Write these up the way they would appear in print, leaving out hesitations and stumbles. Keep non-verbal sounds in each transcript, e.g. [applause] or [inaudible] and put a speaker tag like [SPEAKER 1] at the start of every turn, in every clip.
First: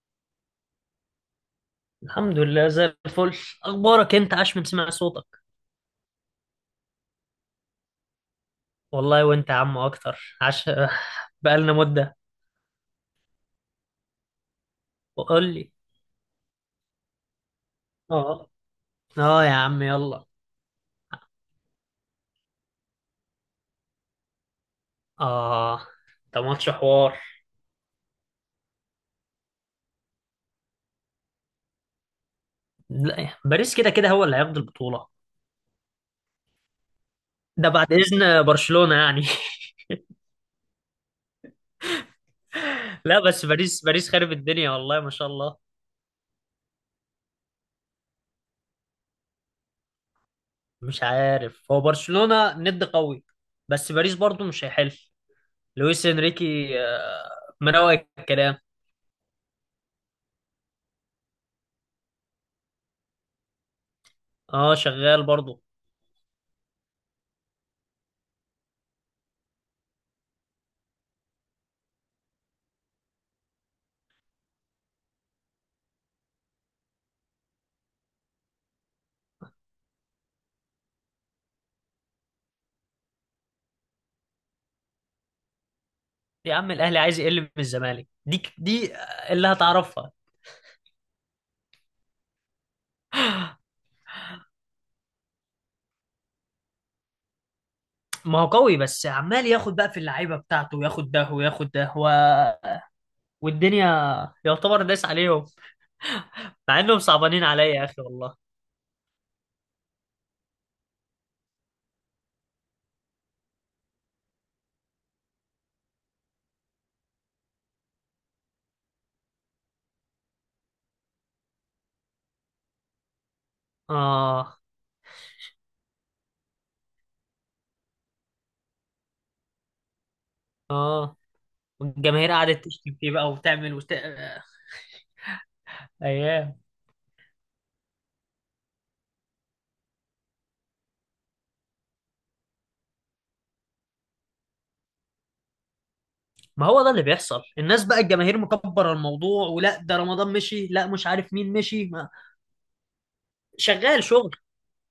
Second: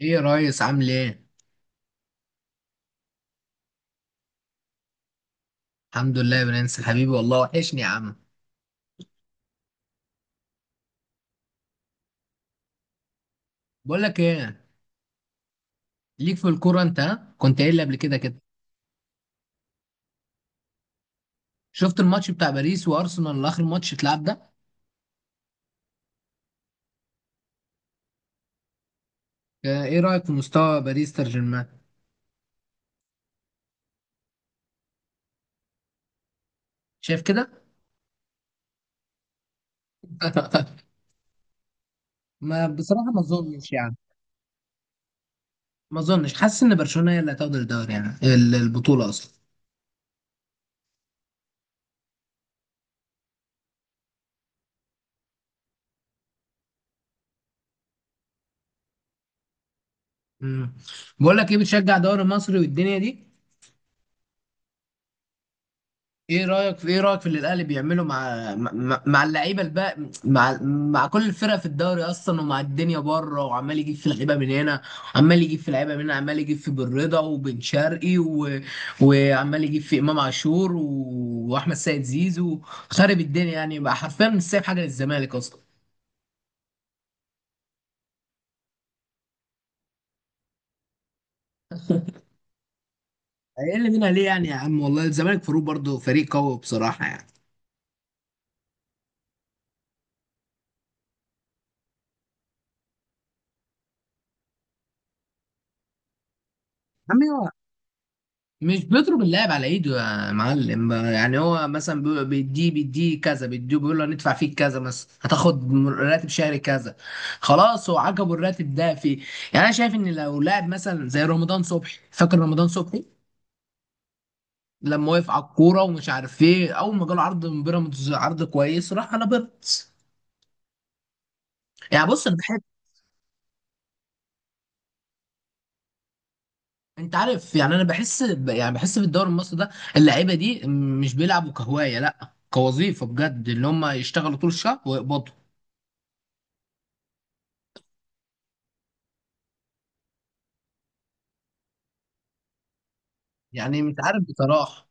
[SPEAKER 1] ايه يا ريس، عامل ايه؟
[SPEAKER 2] الحمد لله زي الفل. اخبارك إيه؟ انت عاش من سمع صوتك.
[SPEAKER 1] الحمد لله يا برنس حبيبي، والله وحشني يا عم.
[SPEAKER 2] والله وانت يا عم اكتر عاش. [laughs] بقالنا مدة.
[SPEAKER 1] بقول لك ايه،
[SPEAKER 2] وقول لي.
[SPEAKER 1] ليك في الكوره انت ها؟ كنت قايل لي قبل كده كده.
[SPEAKER 2] اه. اه يا عم يلا.
[SPEAKER 1] شفت الماتش بتاع باريس وارسنال اللي اخر ماتش اتلعب ده؟
[SPEAKER 2] اه، ده ماتش حوار.
[SPEAKER 1] ايه رايك في مستوى باريس سان جيرمان؟
[SPEAKER 2] لا، باريس كده كده هو اللي هياخد البطولة.
[SPEAKER 1] شايف كده؟
[SPEAKER 2] ده بعد اذن برشلونة يعني.
[SPEAKER 1] [laughs] ما
[SPEAKER 2] [laughs]
[SPEAKER 1] بصراحه ما
[SPEAKER 2] لا، بس
[SPEAKER 1] اظنش
[SPEAKER 2] باريس
[SPEAKER 1] يعني.
[SPEAKER 2] باريس خارب الدنيا، والله ما شاء الله.
[SPEAKER 1] ما اظنش، حاسس ان برشلونه هي اللي هتاخد الدوري يعني البطوله اصلا.
[SPEAKER 2] مش عارف، هو برشلونة ند قوي، بس باريس برضو مش هيحل. لويس انريكي مروق الكلام.
[SPEAKER 1] مم. بقول لك ايه، بتشجع دوري مصري والدنيا دي؟
[SPEAKER 2] اه، شغال برضو.
[SPEAKER 1] ايه رايك في اللي الاهلي بيعمله مع اللعيبه الباقي مع كل الفرق في الدوري اصلا، ومع الدنيا بره، وعمال يجيب في لعيبه من هنا، عمال يجيب في لعيبه من هنا، عمال يجيب في بن رضا وبن شرقي و وعمال يجيب في امام عاشور و واحمد سيد زيزو. خارب الدنيا يعني بقى حرفيا، مش سايب حاجه للزمالك اصلا.
[SPEAKER 2] يا عم الاهلي عايز يقل من الزمالك دي اللي هتعرفها.
[SPEAKER 1] اقل منها ليه يعني يا عم؟ والله الزمالك فاروق برضه فريق قوي بصراحه يعني.
[SPEAKER 2] ما هو قوي، بس عمال ياخد بقى في اللعيبه بتاعته وياخد ده وياخد ده و... والدنيا، يعتبر داس عليهم، مع انهم
[SPEAKER 1] عمي،
[SPEAKER 2] صعبانين عليا يا اخي والله.
[SPEAKER 1] مش بيضرب اللاعب على ايده. يا معلم، يعني هو مثلا بيديه بيديه كذا، بيديه بيقول له هندفع فيك كذا مثلا، هتاخد راتب شهري كذا. خلاص هو عجبه الراتب ده فيه. يعني انا شايف ان لو لاعب مثلا زي رمضان صبحي، فاكر رمضان صبحي؟
[SPEAKER 2] اه
[SPEAKER 1] لما وقف على الكوره ومش عارف ايه، اول ما جاله عرض من بيراميدز عرض كويس راح على بيراميدز.
[SPEAKER 2] اه،
[SPEAKER 1] يعني بص
[SPEAKER 2] والجماهير
[SPEAKER 1] انا بحب،
[SPEAKER 2] قعدت تشتم فيه بقى وتعمل وت... آه، ايام.
[SPEAKER 1] انت عارف؟ يعني انا بحس يعني بحس في الدوري المصري ده، اللعيبه دي مش بيلعبوا كهوايه، لا كوظيفه بجد، اللي هم يشتغلوا طول الشهر ويقبضوا.
[SPEAKER 2] ما هو ده اللي بيحصل، الناس بقى الجماهير مكبره الموضوع، ولا ده رمضان مشي، لا مش عارف مين مشي ما...
[SPEAKER 1] يعني مش
[SPEAKER 2] شغال
[SPEAKER 1] عارف
[SPEAKER 2] شغل.
[SPEAKER 1] بصراحة.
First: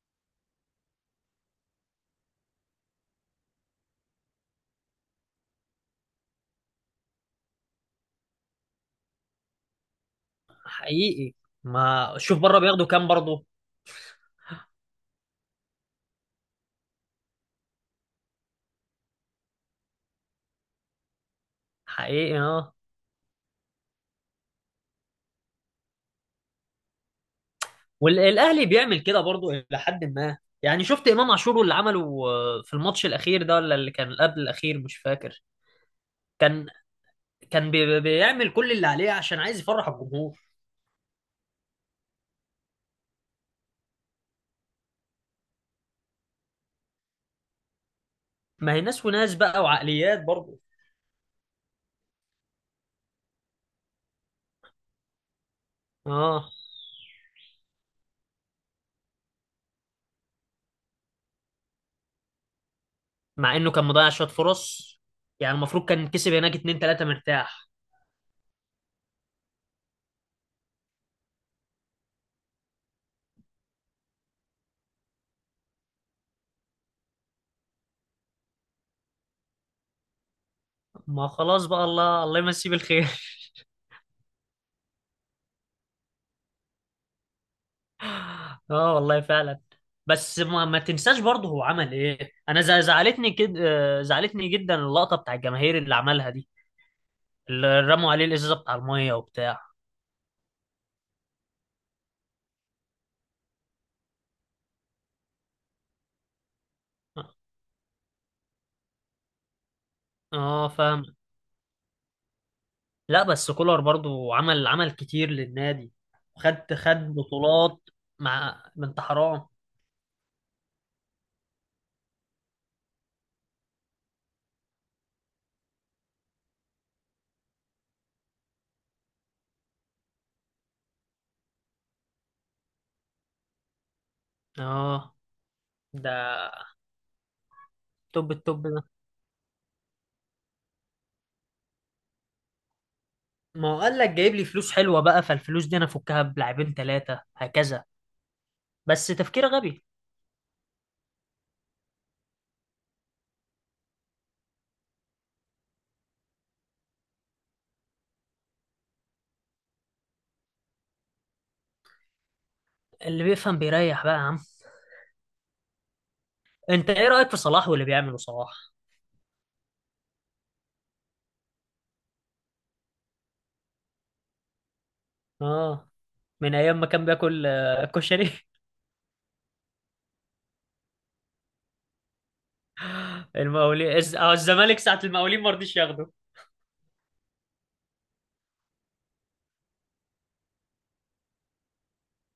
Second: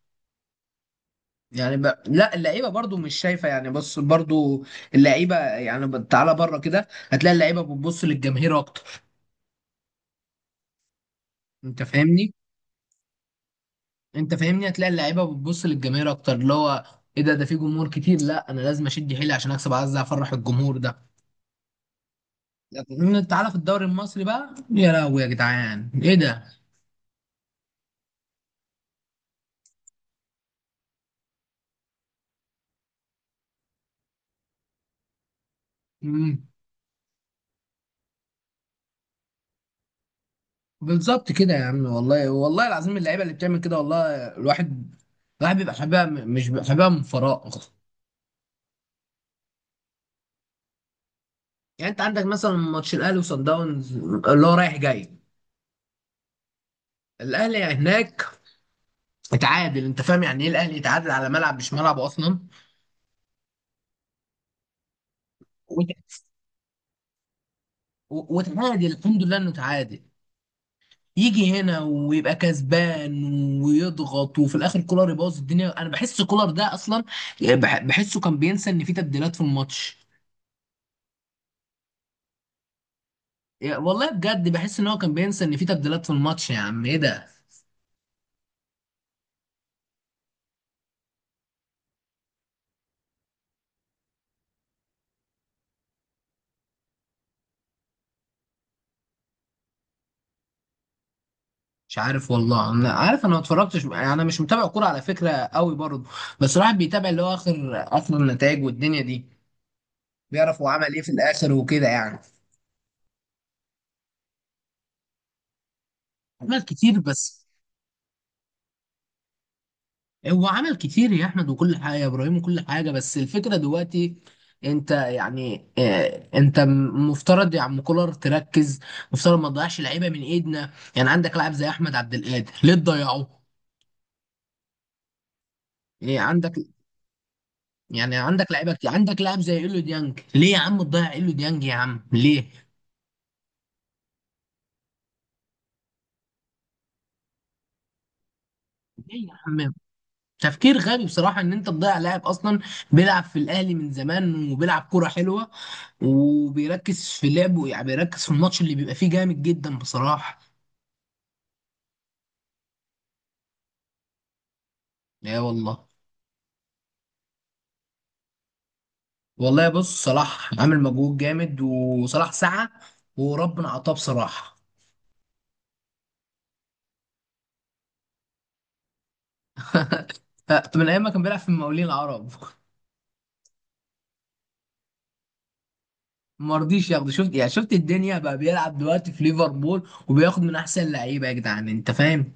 [SPEAKER 1] يعني لا، اللعيبة برضو مش شايفة يعني. بص، برضو اللعيبة يعني تعالى بره كده هتلاقي اللعيبة بتبص للجماهير أكتر.
[SPEAKER 2] حقيقي.
[SPEAKER 1] أنت
[SPEAKER 2] ما
[SPEAKER 1] فاهمني؟
[SPEAKER 2] شوف بره بياخدوا كام برضه.
[SPEAKER 1] أنت فاهمني، هتلاقي اللعيبة بتبص للجماهير أكتر، اللي هو إيه ده؟ ده في جمهور كتير، لا أنا لازم أشد حيلي عشان أكسب، عايز أفرح الجمهور ده.
[SPEAKER 2] حقيقي، اه،
[SPEAKER 1] لكن تعالى في الدوري المصري بقى، يا لهوي يا جدعان إيه ده؟
[SPEAKER 2] والاهلي بيعمل كده برضو الى حد ما، يعني شفت امام عاشور اللي عمله، في الماتش الاخير ده ولا اللي كان قبل الاخير مش فاكر.
[SPEAKER 1] مم.
[SPEAKER 2] كان بيعمل كل اللي عليه عشان عايز يفرح الجمهور.
[SPEAKER 1] بالظبط كده يا عم، والله والله العظيم، اللعيبة اللي بتعمل كده، والله الواحد الواحد بيبقى حبيبها، مش بيبقى حبيبها من فراغ.
[SPEAKER 2] ما هي ناس وناس بقى وعقليات برضو.
[SPEAKER 1] يعني انت عندك مثلا ماتش الاهلي وصن داونز اللي هو رايح جاي،
[SPEAKER 2] اه،
[SPEAKER 1] الاهلي هناك اتعادل، انت فاهم يعني ايه الاهلي يتعادل على ملعب مش ملعبه اصلا؟
[SPEAKER 2] مع انه كان مضيع شويه فرص، يعني المفروض كان
[SPEAKER 1] وت-
[SPEAKER 2] كسب هناك 2 3 مرتاح.
[SPEAKER 1] وتعادل الحمد لله انه تعادل، يجي هنا ويبقى كسبان ويضغط، وفي الاخر كولر يبوظ الدنيا. انا بحس كولر ده اصلا بحسه كان بينسى ان في تبديلات في الماتش.
[SPEAKER 2] ما خلاص بقى، الله الله يمسيه بالخير.
[SPEAKER 1] والله بجد بحس ان هو كان بينسى ان في تبديلات في الماتش، يا عم ايه ده؟
[SPEAKER 2] [laughs] اه والله فعلا. بس ما تنساش برضه هو عمل ايه، انا زعلتني كده، زعلتني جدا اللقطه بتاع الجماهير اللي عملها دي، اللي رموا عليه الازازه بتاع الميه وبتاع.
[SPEAKER 1] مش عارف والله، انا عارف، انا ما اتفرجتش يعني، انا مش متابع كوره على فكره قوي برضه، بس الواحد بيتابع اللي هو اخر، اخر النتائج والدنيا دي، بيعرف هو
[SPEAKER 2] اه
[SPEAKER 1] عمل ايه
[SPEAKER 2] فاهم.
[SPEAKER 1] في الاخر وكده يعني.
[SPEAKER 2] لا بس كولر برضو عمل عمل كتير للنادي،
[SPEAKER 1] عمل
[SPEAKER 2] خد خد
[SPEAKER 1] كتير بس،
[SPEAKER 2] بطولات، مع بنت حرام.
[SPEAKER 1] هو عمل كتير يا احمد وكل حاجه، يا ابراهيم وكل حاجه، بس الفكره دلوقتي انت يعني انت مفترض يا عم كولر تركز، مفترض ما تضيعش لعيبه من ايدنا. يعني عندك لاعب زي احمد عبد القادر، ليه تضيعه؟
[SPEAKER 2] اه ده
[SPEAKER 1] إيه، عندك، يعني
[SPEAKER 2] توب
[SPEAKER 1] عندك
[SPEAKER 2] التوب
[SPEAKER 1] لعيبه
[SPEAKER 2] ده.
[SPEAKER 1] كتير، عندك لاعب زي ايلو ديانج، ليه يا عم تضيع ايلو ديانج يا عم، ليه؟
[SPEAKER 2] ما هو قال لك جايب لي فلوس حلوه بقى، فالفلوس دي انا افكها بلاعبين 3 هكذا، بس
[SPEAKER 1] ليه يا
[SPEAKER 2] تفكير
[SPEAKER 1] عم؟
[SPEAKER 2] غبي.
[SPEAKER 1] تفكير غبي بصراحه ان انت تضيع لاعب اصلا بيلعب في الاهلي من زمان، وبيلعب كوره حلوه، وبيركز في لعبه، يعني بيركز في الماتش اللي بيبقى فيه جامد جدا بصراحه.
[SPEAKER 2] اللي بيفهم بيريح بقى يا عم.
[SPEAKER 1] لا والله.
[SPEAKER 2] انت ايه رايك في صلاح واللي بيعمله صلاح؟
[SPEAKER 1] والله بص، صلاح عامل مجهود جامد، وصلاح سعى وربنا اعطاه بصراحه.
[SPEAKER 2] اه، من ايام ما كان بياكل كشري.
[SPEAKER 1] من ايام ما كان بيلعب في المقاولين العرب. [laughs]
[SPEAKER 2] [laughs] المقاولين الزمالك ساعه المقاولين ما رضيش ياخده.
[SPEAKER 1] ما رضيش ياخده، شفت يعني؟ شفت الدنيا بقى بيلعب دلوقتي في ليفربول وبياخد من احسن لعيبه، يا جدعان انت فاهم؟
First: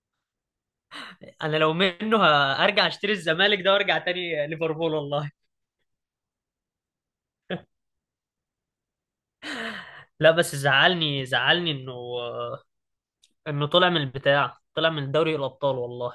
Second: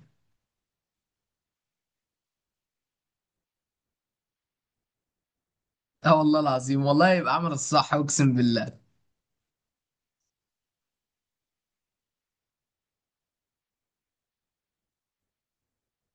[SPEAKER 2] انا لو منه هرجع اشتري الزمالك ده وارجع تاني ليفربول والله.
[SPEAKER 1] اه والله العظيم، والله يبقى عمل الصح اقسم بالله.
[SPEAKER 2] لا بس زعلني انه طلع من البتاع، طلع من دوري الابطال والله.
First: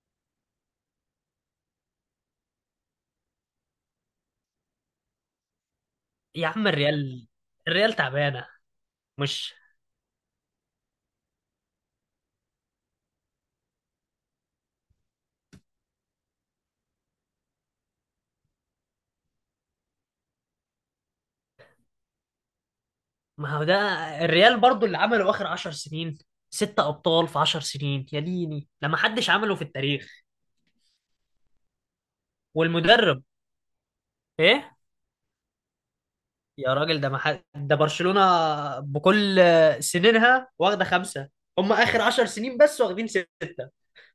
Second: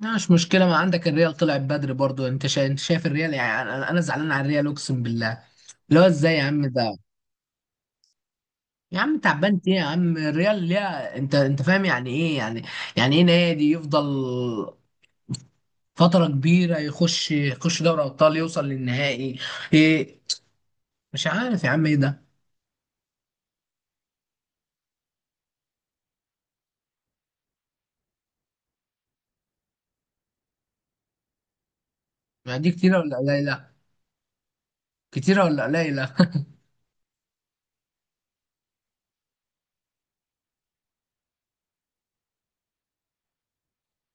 [SPEAKER 1] لا، مش مشكله، ما عندك الريال طلع بدري برضو، انت انت شايف الريال؟ يعني أنا زعلان على الريال اقسم بالله، اللي هو ازاي يا
[SPEAKER 2] يا
[SPEAKER 1] عم
[SPEAKER 2] عم
[SPEAKER 1] ده؟
[SPEAKER 2] الريال تعبانه.
[SPEAKER 1] يا عم
[SPEAKER 2] مش.
[SPEAKER 1] تعبان ايه يا عم الريال ليها؟ انت فاهم يعني ايه يعني؟ يعني ايه نادي يفضل فتره كبيره، يخش دوري ابطال يوصل للنهائي؟ ايه؟ مش عارف يا عم ايه ده.
[SPEAKER 2] ما هو ده، الريال برضو اللي عمله اخر 10 سنين، 6 ابطال في 10 سنين يا ديني، ده ما حدش عمله في التاريخ.
[SPEAKER 1] يعني دي كتيره ولا
[SPEAKER 2] والمدرب
[SPEAKER 1] قليله؟
[SPEAKER 2] ايه؟
[SPEAKER 1] كتيرة ولا قليلة؟ [laughs]
[SPEAKER 2] يا راجل ده، ما حد، ده برشلونة بكل سنينها واخده 5، هم اخر 10 سنين بس واخدين 6.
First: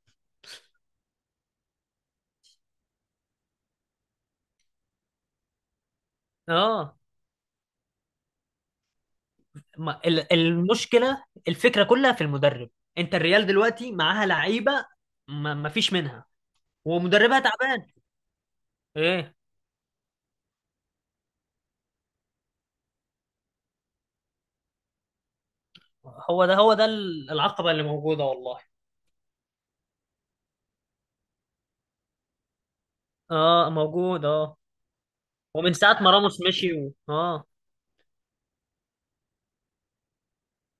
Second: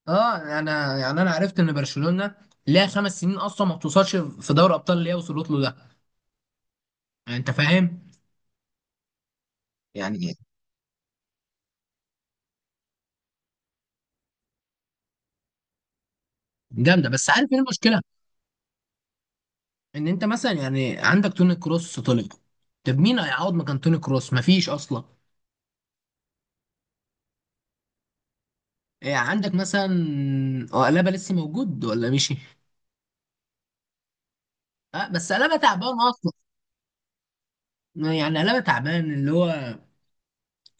[SPEAKER 1] اه انا يعني، انا عرفت ان برشلونة ليها 5 سنين اصلا ما بتوصلش في دوري ابطال اللي هي وصلت له ده،
[SPEAKER 2] اه،
[SPEAKER 1] يعني انت فاهم؟
[SPEAKER 2] ما
[SPEAKER 1] يعني
[SPEAKER 2] ال- المشكله الفكره كلها في المدرب. انت الريال دلوقتي معاها لعيبه، ما فيش منها،
[SPEAKER 1] جامدة، بس
[SPEAKER 2] ومدربها
[SPEAKER 1] عارف ايه
[SPEAKER 2] تعبان.
[SPEAKER 1] المشكلة؟
[SPEAKER 2] ايه.
[SPEAKER 1] ان انت مثلا يعني عندك توني كروس طلع، طب مين هيعوض مكان توني كروس؟ مفيش اصلا.
[SPEAKER 2] هو ده العقبه اللي موجوده والله.
[SPEAKER 1] إيه عندك مثلا، هو قلابة لسه موجود ولا مشي؟
[SPEAKER 2] اه موجود اه.
[SPEAKER 1] اه بس قلابة
[SPEAKER 2] ومن
[SPEAKER 1] تعبان
[SPEAKER 2] ساعه ما
[SPEAKER 1] اصلا.
[SPEAKER 2] راموس مشي، و... اه.
[SPEAKER 1] يعني قلابة تعبان، اللي هو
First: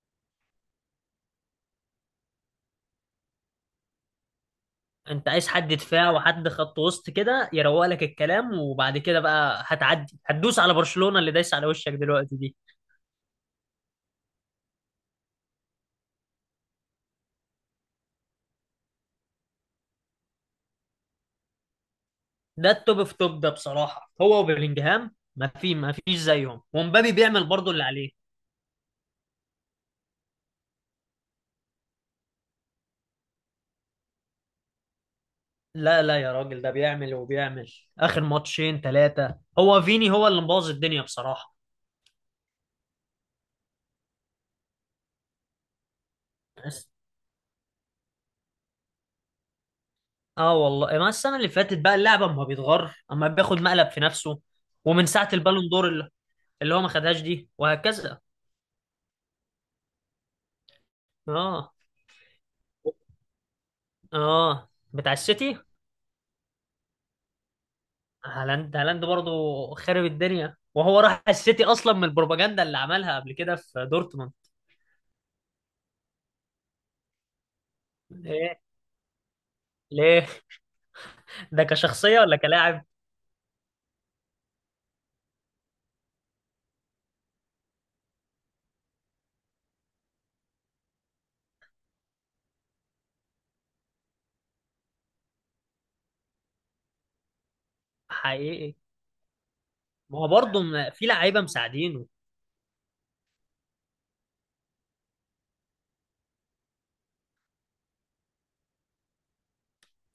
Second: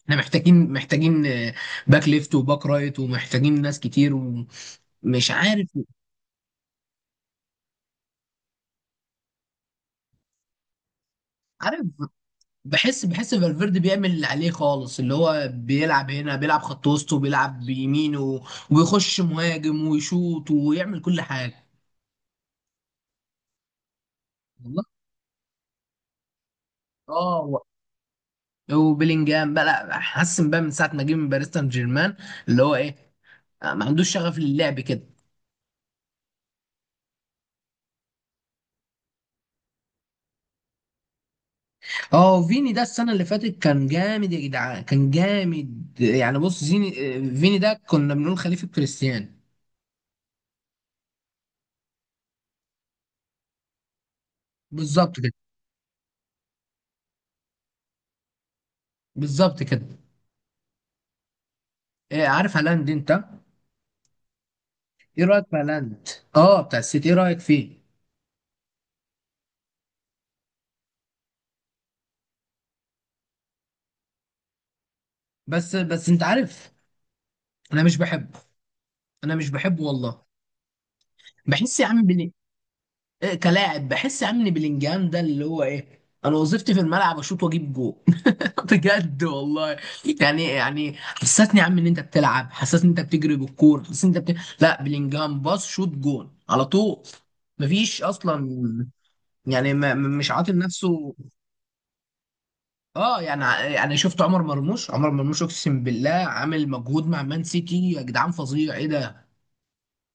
[SPEAKER 1] احنا محتاجين، باك ليفت وباك رايت، ومحتاجين ناس كتير ومش
[SPEAKER 2] انت عايز
[SPEAKER 1] عارف.
[SPEAKER 2] حد دفاع وحد خط وسط كده، يروق لك الكلام، وبعد كده بقى هتعدي، هتدوس على برشلونه اللي دايس على
[SPEAKER 1] عارف،
[SPEAKER 2] وشك دلوقتي دي.
[SPEAKER 1] بحس فالفيردي بيعمل اللي عليه خالص، اللي هو بيلعب هنا، بيلعب خط وسط وبيلعب بيمينه ويخش مهاجم ويشوط ويعمل كل حاجه.
[SPEAKER 2] ده التوب في توب ده بصراحه، هو
[SPEAKER 1] والله
[SPEAKER 2] وبيلينجهام ما فيش زيهم، ومبابي
[SPEAKER 1] اه
[SPEAKER 2] بيعمل برضه اللي عليه.
[SPEAKER 1] وبيلينجهام بقى لا، حسن بقى من ساعه ما جه من باريس سان جيرمان، اللي هو ايه ما عندوش شغف للعب كده.
[SPEAKER 2] لا لا يا راجل، ده بيعمل وبيعمل، اخر ماتشين ثلاثه هو فيني هو اللي مبوظ الدنيا بصراحه.
[SPEAKER 1] اه وفيني ده السنه اللي فاتت كان جامد، يا جدعان كان جامد، يعني بص زيني
[SPEAKER 2] بس
[SPEAKER 1] فيني ده كنا بنقول خليفه كريستيانو.
[SPEAKER 2] اه والله، ما السنه اللي فاتت بقى اللعبه، اما بيتغر اما بياخد مقلب في نفسه. ومن
[SPEAKER 1] بالظبط
[SPEAKER 2] ساعه
[SPEAKER 1] كده،
[SPEAKER 2] البالون دور، اللي هو ما خدهاش دي وهكذا.
[SPEAKER 1] بالظبط كده.
[SPEAKER 2] اه
[SPEAKER 1] عارف هالاند انت؟
[SPEAKER 2] اه بتاع
[SPEAKER 1] ايه رايك في
[SPEAKER 2] السيتي.
[SPEAKER 1] هالاند، اه بتاع السيتي، ايه رايك فيه؟
[SPEAKER 2] هالاند هالاند برضه خارب الدنيا، وهو راح السيتي اصلا من البروباجندا اللي عملها قبل كده في دورتموند.
[SPEAKER 1] بس بس انت عارف، انا مش بحبه،
[SPEAKER 2] ليه
[SPEAKER 1] انا مش بحبه
[SPEAKER 2] ليه،
[SPEAKER 1] والله.
[SPEAKER 2] ده
[SPEAKER 1] بحس يا عم
[SPEAKER 2] كشخصيه ولا كلاعب؟
[SPEAKER 1] إيه كلاعب، بحس يا عم بلينجهام ده اللي هو ايه، انا وظيفتي في الملعب اشوط واجيب جول، [laughs] بجد والله. يعني حسسني يا عم ان انت بتلعب، حسسني ان انت بتجري بالكوره، حسسني ان انت لا، بلينجهام باص شوط جول على طول، مفيش
[SPEAKER 2] حقيقي.
[SPEAKER 1] اصلا. يعني ما
[SPEAKER 2] ما هو
[SPEAKER 1] مش عاطل
[SPEAKER 2] برضه في
[SPEAKER 1] نفسه،
[SPEAKER 2] لعيبه مساعدين.
[SPEAKER 1] اه يعني. يعني شفت عمر مرموش، عمر مرموش اقسم بالله عامل مجهود مع مان سيتي، يا جدعان فظيع ايه ده.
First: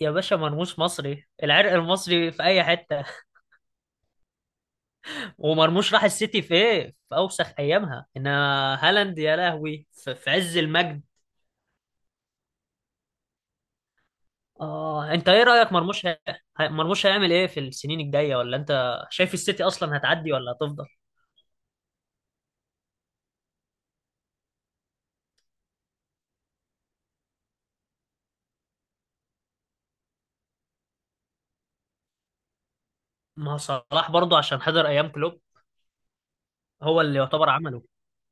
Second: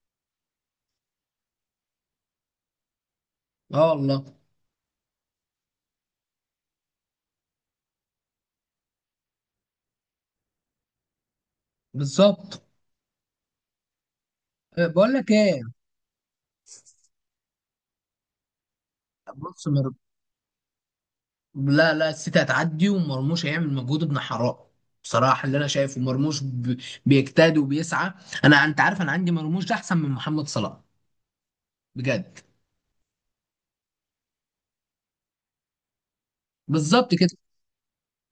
[SPEAKER 2] يا باشا مرموش مصري، العرق المصري في اي حته.
[SPEAKER 1] اه والله.
[SPEAKER 2] [laughs] ومرموش راح السيتي في ايه، في اوسخ ايامها، انما هالاند يا لهوي في عز المجد.
[SPEAKER 1] بالظبط.
[SPEAKER 2] اه
[SPEAKER 1] بقول
[SPEAKER 2] انت
[SPEAKER 1] لك
[SPEAKER 2] ايه
[SPEAKER 1] ايه،
[SPEAKER 2] رايك مرموش مرموش هيعمل ايه في السنين الجايه، ولا انت شايف السيتي
[SPEAKER 1] بص مر...
[SPEAKER 2] اصلا هتعدي ولا هتفضل؟
[SPEAKER 1] لا لا السيتي هتعدي، ومرموش هيعمل مجهود ابن حرام بصراحه. اللي انا شايفه مرموش بيجتهد وبيسعى. انا انت عارف، انا عندي مرموش ده احسن من محمد صلاح، بجد.
[SPEAKER 2] ما هو صلاح برضه عشان حضر ايام كلوب، هو
[SPEAKER 1] بالظبط
[SPEAKER 2] اللي
[SPEAKER 1] كده.
[SPEAKER 2] يعتبر عمله.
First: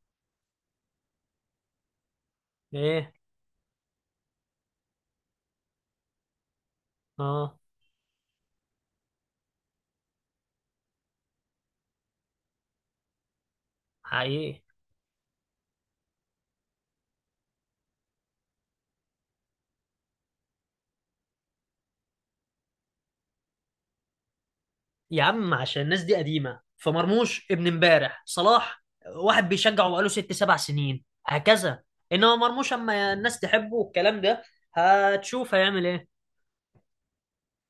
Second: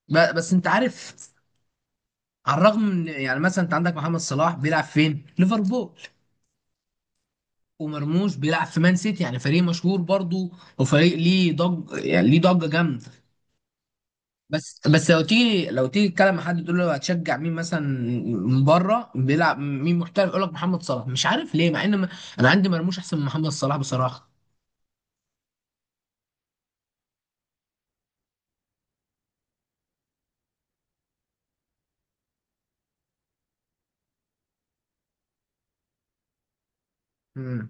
[SPEAKER 1] بس انت عارف، على الرغم من
[SPEAKER 2] ايه.
[SPEAKER 1] يعني مثلا انت عندك محمد صلاح، بيلعب فين؟ ليفربول،
[SPEAKER 2] اه.
[SPEAKER 1] ومرموش بيلعب في مان سيتي، يعني فريق مشهور برضو، وفريق ليه ضج يعني، ليه ضجه جامده.
[SPEAKER 2] حقيقي.
[SPEAKER 1] بس بس لو تيجي تتكلم مع حد تقول له هتشجع مين مثلا، من بره بيلعب مين محترف؟ يقول لك محمد صلاح، مش عارف ليه، مع ان انا عندي مرموش احسن من محمد صلاح بصراحه.
[SPEAKER 2] يا عم عشان الناس دي قديمة، فمرموش ابن امبارح، صلاح واحد بيشجعه بقاله 6 7 سنين هكذا، انما مرموش اما الناس تحبه والكلام ده، هتشوف هيعمل ايه.
[SPEAKER 1] مم.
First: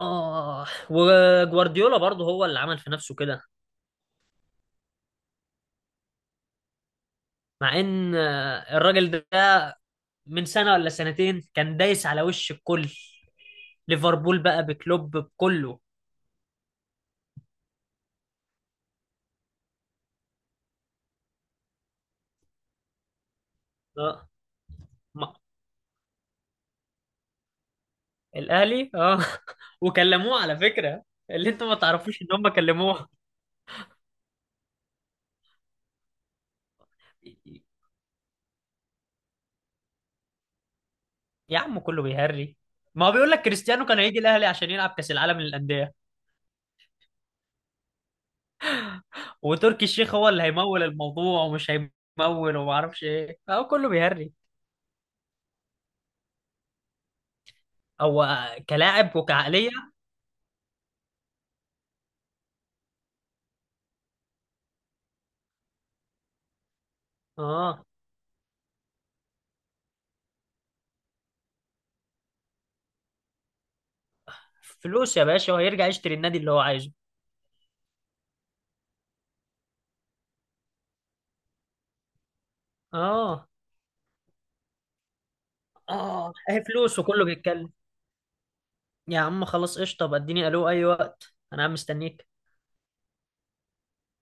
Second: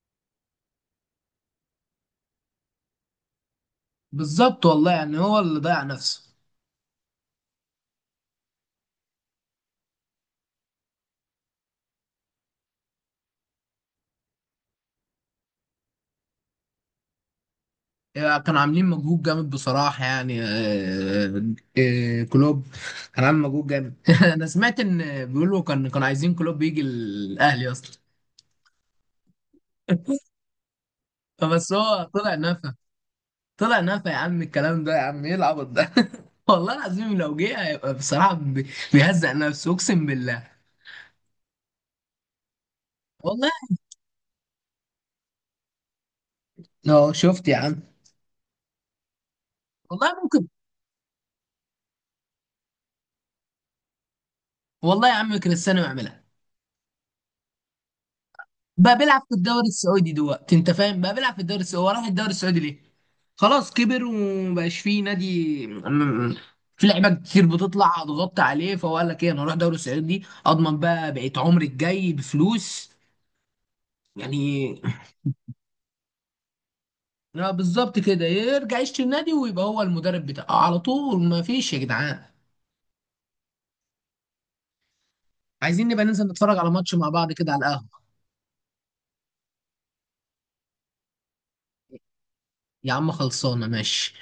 [SPEAKER 2] اه وجوارديولا برضه هو اللي عمل في نفسه كده.
[SPEAKER 1] بالظبط والله، يعني هو اللي ضيع نفسه.
[SPEAKER 2] مع ان الراجل ده من سنة ولا سنتين كان دايس على وش الكل، ليفربول بقى بكلوب بكله.
[SPEAKER 1] يعني كانوا عاملين مجهود جامد بصراحه يعني كلوب كان عامل مجهود جامد. [laughs]
[SPEAKER 2] اه
[SPEAKER 1] انا سمعت ان
[SPEAKER 2] ما-
[SPEAKER 1] بيقولوا كانوا عايزين كلوب يجي الاهلي اصلا.
[SPEAKER 2] الاهلي اه [laughs] وكلموه على فكرة، اللي انتوا
[SPEAKER 1] فبس
[SPEAKER 2] ما
[SPEAKER 1] هو
[SPEAKER 2] تعرفوش ان
[SPEAKER 1] طلع
[SPEAKER 2] هم
[SPEAKER 1] نفى،
[SPEAKER 2] كلموه.
[SPEAKER 1] طلع نفى يا عم الكلام ده، يا عم ايه العبط ده، [laughs] والله العظيم لو جه هيبقى بصراحة بيهزق نفسه اقسم بالله.
[SPEAKER 2] يا عم كله بيهري، ما هو بيقول لك
[SPEAKER 1] والله.
[SPEAKER 2] كريستيانو كان هيجي الاهلي عشان يلعب كاس العالم للانديه،
[SPEAKER 1] اه شفت يا عم.
[SPEAKER 2] وتركي الشيخ
[SPEAKER 1] والله
[SPEAKER 2] هو اللي
[SPEAKER 1] ممكن،
[SPEAKER 2] هيمول الموضوع ومش هيمول وما اعرفش ايه، هو كله بيهري.
[SPEAKER 1] والله يا عم كريستيانو يعملها،
[SPEAKER 2] هو
[SPEAKER 1] بقى
[SPEAKER 2] كلاعب
[SPEAKER 1] بيلعب في الدوري
[SPEAKER 2] وكعقليه.
[SPEAKER 1] السعودي دلوقتي، انت فاهم، بقى بيلعب في الدوري السعودي، هو راح الدوري السعودي ليه؟ خلاص كبر ومبقاش فيه نادي في لعيبه كتير
[SPEAKER 2] اه
[SPEAKER 1] بتطلع هتغطي عليه، فهو قال لك ايه، انا اروح دوري السعودي اضمن بقى بقيت عمري الجاي بفلوس يعني.
[SPEAKER 2] فلوس يا باشا، وهيرجع يشتري النادي اللي هو عايزه.
[SPEAKER 1] لا بالظبط كده، يرجع يشتري النادي ويبقى هو المدرب بتاعه على طول، ما فيش يا جدعان.
[SPEAKER 2] اه
[SPEAKER 1] عايزين نبقى ننزل
[SPEAKER 2] اه
[SPEAKER 1] نتفرج
[SPEAKER 2] هي
[SPEAKER 1] على ماتش
[SPEAKER 2] فلوس
[SPEAKER 1] مع
[SPEAKER 2] وكله
[SPEAKER 1] بعض كده على
[SPEAKER 2] بيتكلم.
[SPEAKER 1] القهوة.
[SPEAKER 2] يا عم خلاص قشطه، طب اديني الو اي وقت، انا عم مستنيك.
[SPEAKER 1] يا عم خلصانة ماشي.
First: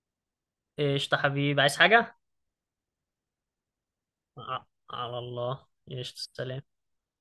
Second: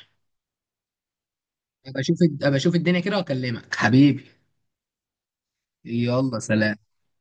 [SPEAKER 2] قشطه حبيبي، عايز
[SPEAKER 1] ابقى
[SPEAKER 2] حاجه؟
[SPEAKER 1] اشوف ابقى اشوف الدنيا كده واكلمك حبيبي.
[SPEAKER 2] ع- على الله. قشطه
[SPEAKER 1] يلا
[SPEAKER 2] سلام.
[SPEAKER 1] سلام.